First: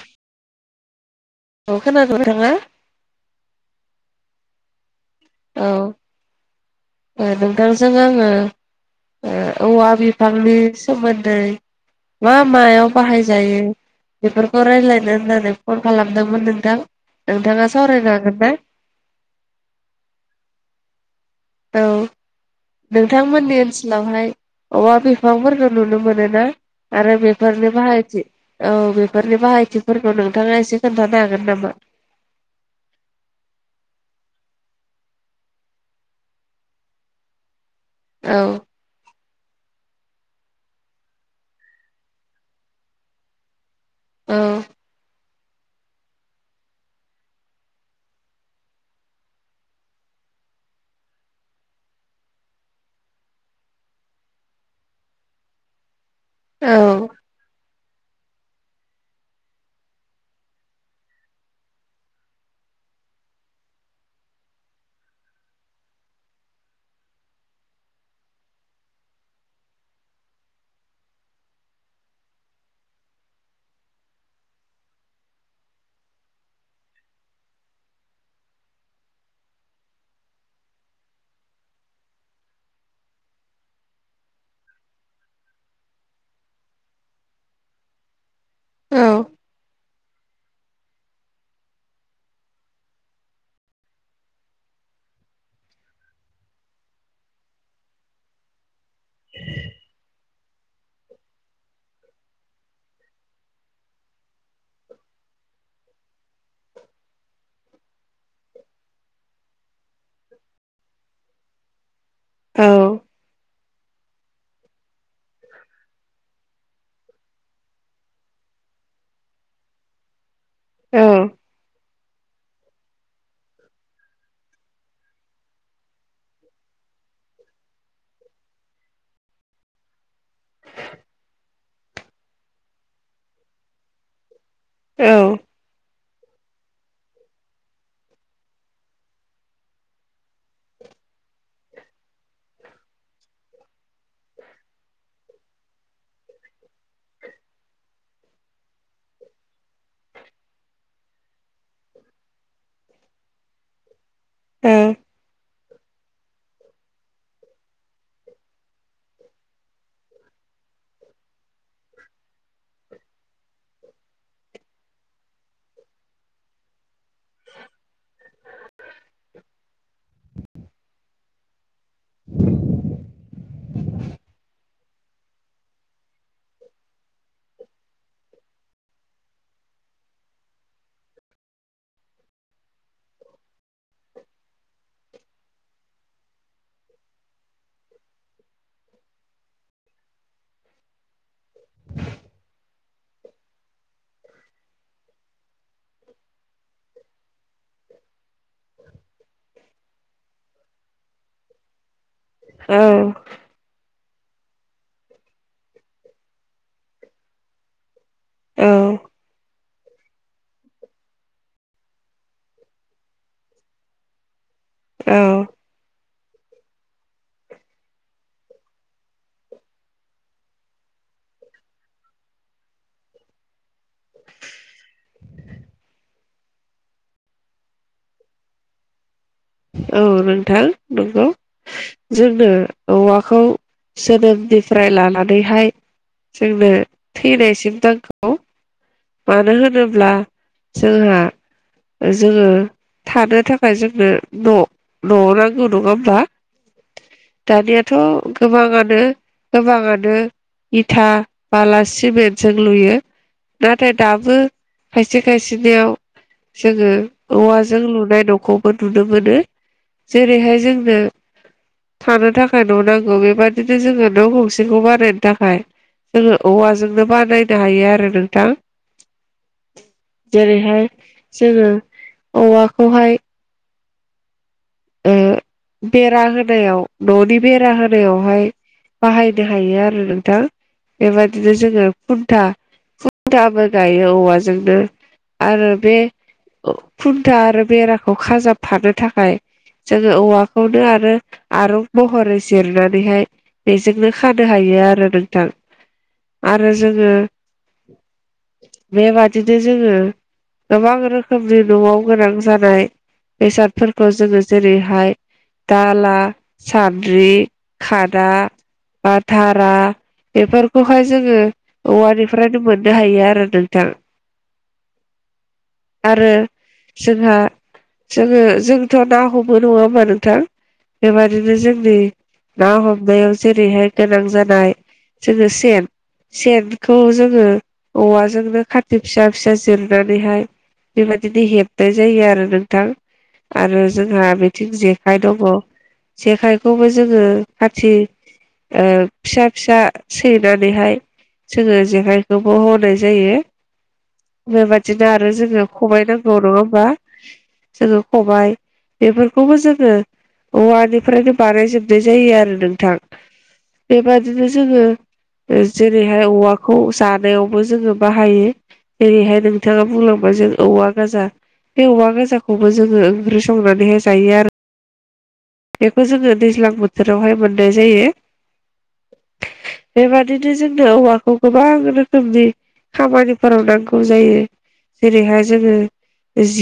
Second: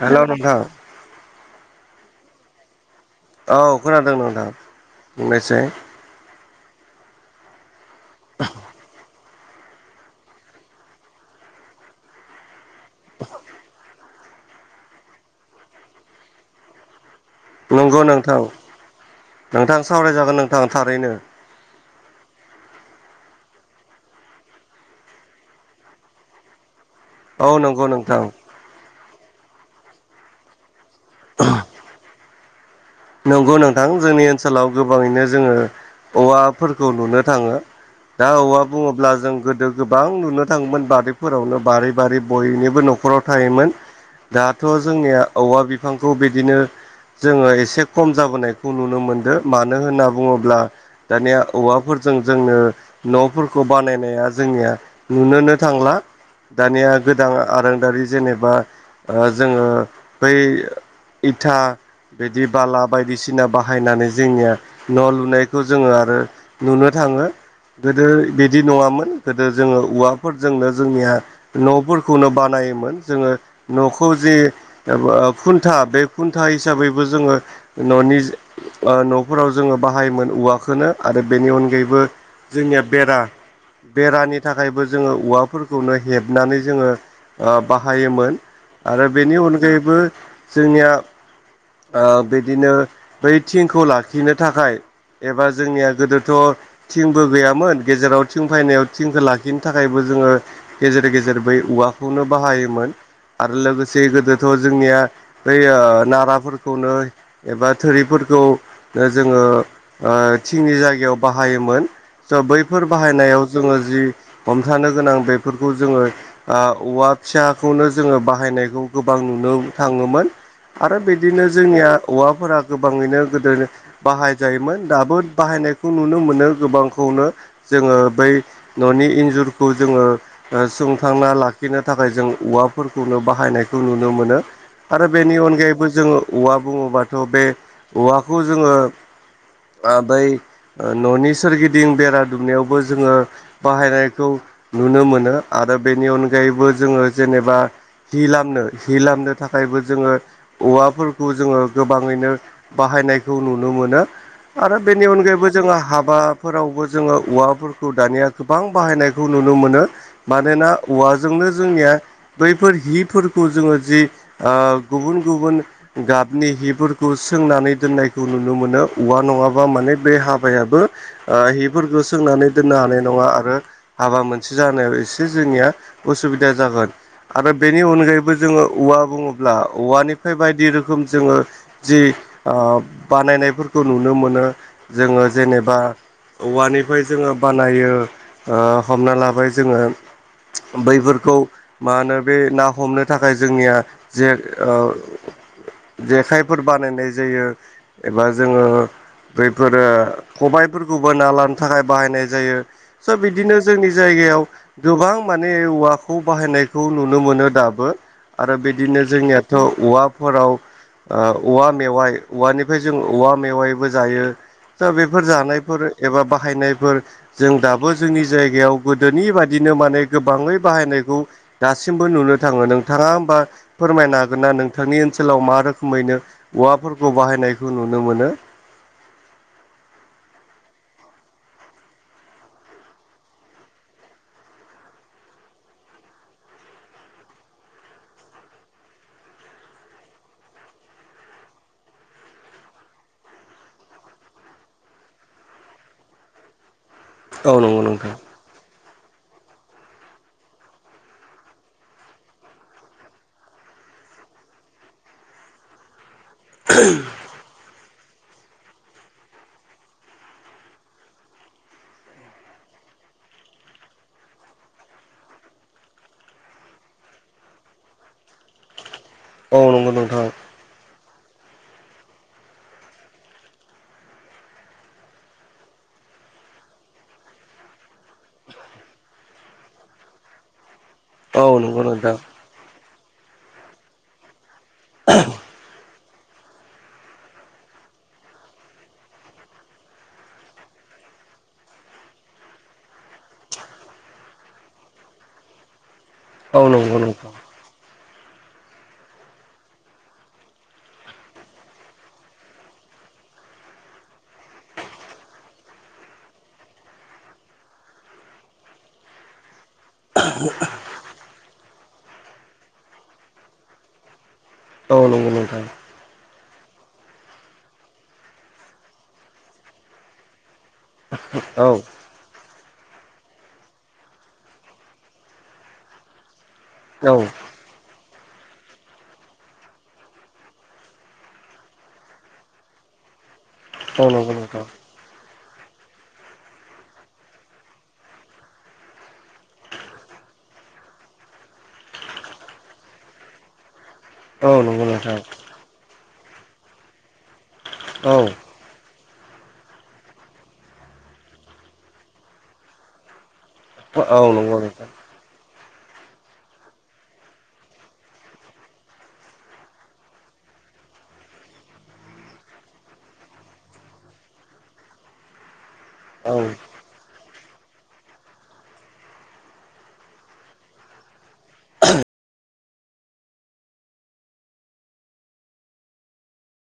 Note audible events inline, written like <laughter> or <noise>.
हेल' नोंथां। औव खोनादों नोंथांङा। औ खोनादों नोंथां? बुंनायजों औ नोंथांजों आंङो। औवा बिफांनि सोमोन्दै मा मायाव बाहायजायो। बेफोरखौ रायज्लायनो होननानै फन खालामदोंमोन नोंथां? नोंथाङा नंगौ सावरायनो हागोन नोंथां ना नोंथां सावरायजागोन नोंथांङा थारैनो। औ। नोंथांमोननि ओनसोलावहाय औवा बिफांफोरखौ नुनो मोनो ना आरो औ बिफोरनि नंगौ नोंथां बाहायथि औ बेफोरनि बाहायथिफोरखो नोंथांङा एसे खोन्थानो हागोन नामा? नंगौ नोंथां जोंनि ओनसोलाव गोबांङैनो जोंङो औवाफोरखौ नुनो थांङो। दा औ औवा बुंङोब्ला जों गोदो गोबां नुनो थांङोमोन बारिैफोरावनो बारि बारि बयनिबो न'खराव थायोमोन। औ दाथ' जोंनिया औवा बिफांखौ बिदिनो जोंङो एसे खम जाबोनायखौ नुनो मोनदों मानो होनना बुंङोब्ला दानिया औवाफोरजों जोंनो न'फोरखौ बानायनाया जोंनिया नुनोनो थांला औ दानिया गोदान आरांदारि जेनेबा ओ जोंङो बै इथा बिदि बाला बायदिसिना बाहायनानै जोंनिया न' लुनायखौ जोंङो आरो नुनो थांङो गोदो बिदि नंङामोन गोदो जोंङो औवाफोरजोंनो जोंनिया न'फोरखौनो बानायोमोन जोंङो न'खौ जि <unintelligible> खुन्था बे खुन्था हिसाबैबो जोंङो न'नि न'फोराव जोंङो बाहायोमोन औवाखौवनो आरो बेनि अनगायैबो जोंनिया बेरा बेरानि थाखायबो जोंङो औवाफोरखौनो हेबनानै जोंङो ओ बाहायोमोन। औ आरो बिनि अनगायैबो जोंनिया ओ बिदिनो बै थिंखौ लाखिनो थाखाय एबा जोंनिया गोदोथ' थिंबो गैयामोन गेजेराव थिं फैनायाव थिंखौ लाखिनो थाखायबो जोङो गेजेर गेजेर बै उवाखौनो बाहायोमोन। आरो लोगोसे गोदोथ' जोंनिया बै ओ नाराफोरखौनो एबा थोरिफोरखौ जोङो ओ थिंनि जायगायाव बाहायोमोन। स' बैफोर औ बाहायनायाव जोङो जि हमथानो गोनां बेफोरखौ जोङो ओ औवा फिसाखौनो जोङो बाहायनायखौ गोबां नुनो थाङोमोन। आरो बेदिनो जोंनिया वाफोरा गोबाङैनो गोदो बाहाय जायोमोन दाबो बाहायनाय खौ नुनो मोनो गोबांखौनो जोङो बै न'नि इन्जुरखौ जोङो ओ सुंथांना लाखिनो थाखाय जों औवाफोरखौनो बाहायनायखौ नुनो मोनो। आरो औ बेनि अनगायैबो जोङो औवा बुङोबाथ' बे औवाखौ जोङो बै ओ न'नि सोरगिदिं बेरा दुमनायावबो जोङो बाहायनायखौ नुनो मोनो आरो बेनि अनगायैबो जोङो जेनेबा हि लामनो हि लामनो थाखायबो जोङो औवाफोरखौ जोङो गोबाङैनो बाहायनायखौ नुनो मोनो आरो बेनि अनगायैबो जोङो हाबा फोरावबो जोङो औवाफोरखौ दानिया गोबां बाहायनायखौ नुनो मोनो। मानोना औवाजोंनो जोंनिया बैफोर हिफोरखौ जोङो जि ओ गुबुन गुबुन गाब नि हिफोरखौ सोंनानै दोननायखौ नुनो मोनो, औवा नङाबा माने बे हाबायाबो ओ हिफोरखो सोंनानै दोननो हानाय नङा आरो हाबा मोनसे जानायाव एसे जोंनिया उसुबिदा जागोन। आरो बेनि अनगायैबो जोङो औवा बुङोब्ला औवानिफाय बायदि रोखोम जोङो जि ओ बानायनायफोरखो नुनो मोनो। जोङो जेनेबा औवानिफाय जोङो बानायो, ओ हमना लाबाय जोङो बैफोरखौ मा होनो बे ना हमनो थाखाय जोंनिया जे ओ जेखाइफोर बानायनाय जायो। एबा जोङो बैफोरो खबायफोरखौबो ना लानो थाखाय बाहायनाय जायो। औ स बिदिनो जोंनि जायगायाव गोबां माने औवाखौ बाहायनायखौ नुनो मोनो दाबो। आरो बिदिनो औ जोंनियाथ' औवाफोराव औवा मेवाइ औवानिफ्राय जों औवा मेवाइबो जायो। दा बेफोर औ जानायफोर एबा बाहायनायफोर जों दाबो जोंनि जायगायाव गोदोनि बायदिनो माने गोबाङै बाहायनायखौ दासिमबो नुनो थाङो। नोंथाङा होमबा फोरमायनो हागोन ना नोंथांनि ओनसोलाव मा रो खोमैनो औवाफोरखौ बाहायनायखौ नुनो मोनो? औ नोंथां नंगौ। जोंनो औवाखौ जोनोमनिफ्राय लानानैहाय जोंनो थैनायसिम नांगौ। मानो होनोब्ला जोंहा जोङो थानो थाखाय जोंनो न' न' नांगौ नङा होमब्ला? औ नंगौ दानियाथ' नोंथां गोबाङानो गोबाङानो इथा बाला सिमेन्टजों लुयो। नाथाय दाबो खायसे खायसेनियाव जोङो औवाजों लुनाय न'खौबो नुनो मोनो जेरैहाय जोंनो थानो थाखाय न' नांगौ बेबादिनो जोङो न' गंसेखौ बानायनो थाखाय जोङो औवाजोंनो बानायनो हायो आरो नोंथां। औ नंगौ नोंथां। जेरैहाय जोङो औवाखौहाय ओ बेरा होनायाव न'नि बेरा होनायावहाय बाहायनो हायो आरो नोंथां औ बेबायाददिनो नंगौ जोङो नोंथां खुन्था खुन्थाबो गायो औवाजोंनो आरो बे खुन्था आरो बेराखौ खाजाबफानो थाखाय जोङो औवाखौनो आरो आरुं महरै जिरनानैहाय बेजोंनो खानो हायो आरो नोंथां औ आरो नंगौ जोङो नोंथां बेबादिनो जोङो गोबां रोखोमनि न'आव गोनां जानाय बेसादफोरखौ जोङो जेरैहाय दाला सान्द्रि खादा धारा बेफोरखौहाय जोङो औवानिफ्रायनो मोननो हायो आरो नोंथां। औ नंगौ नोंथां। आरो जोंहा जोङो जोंथ' ना हमो नङा होमबा नोंथां? बेबादिनो औ जोंनि ना हमनायाव जेरैहाय गोनां जानाय जोङो सेन सेनखौ औ जोङो औवाजोंनो खाथि फिसा फिसा जिरनानैहाय बेबायदिनो हेबनाय जायो आरो नोंथां। आरो जोंहा नंगौ नोंथां बिथिं जेखाइ दङ जेखाइखौबो जोङो खाथि फिसा फिसा सैनानैहाय जोङो जेखाइखौबो होनाय जायो। औ नंगौ बेबादिनो नोंथां आरो जोङो खबाइ नांगौ नङा होमबा जोङो औ खबाइ बेफोरखौबो जोङो औवानिफ्रायनो बानायजोबनाय जायो आरो नोंथां। औ बेबादिनो नंगौ जोङो नोंथां जेरैहाय औवाखौ जानायावबो जोङो बाहायो जेरैहाय नोंथाङा बुंलांबाय जों औवा गाजा बे औवा गाजाखौबो जों जोङो ओंख्रि संनानैहाय जायो आरो बेखौ जोङो औ दैज्लां बोथोरावहाय मोननाय जायो। बेबादिनो जोंनो औवाखौ गोबां रोखोमनि खामानिफोराव नांगौ जायो जेरैहाय जोङो जि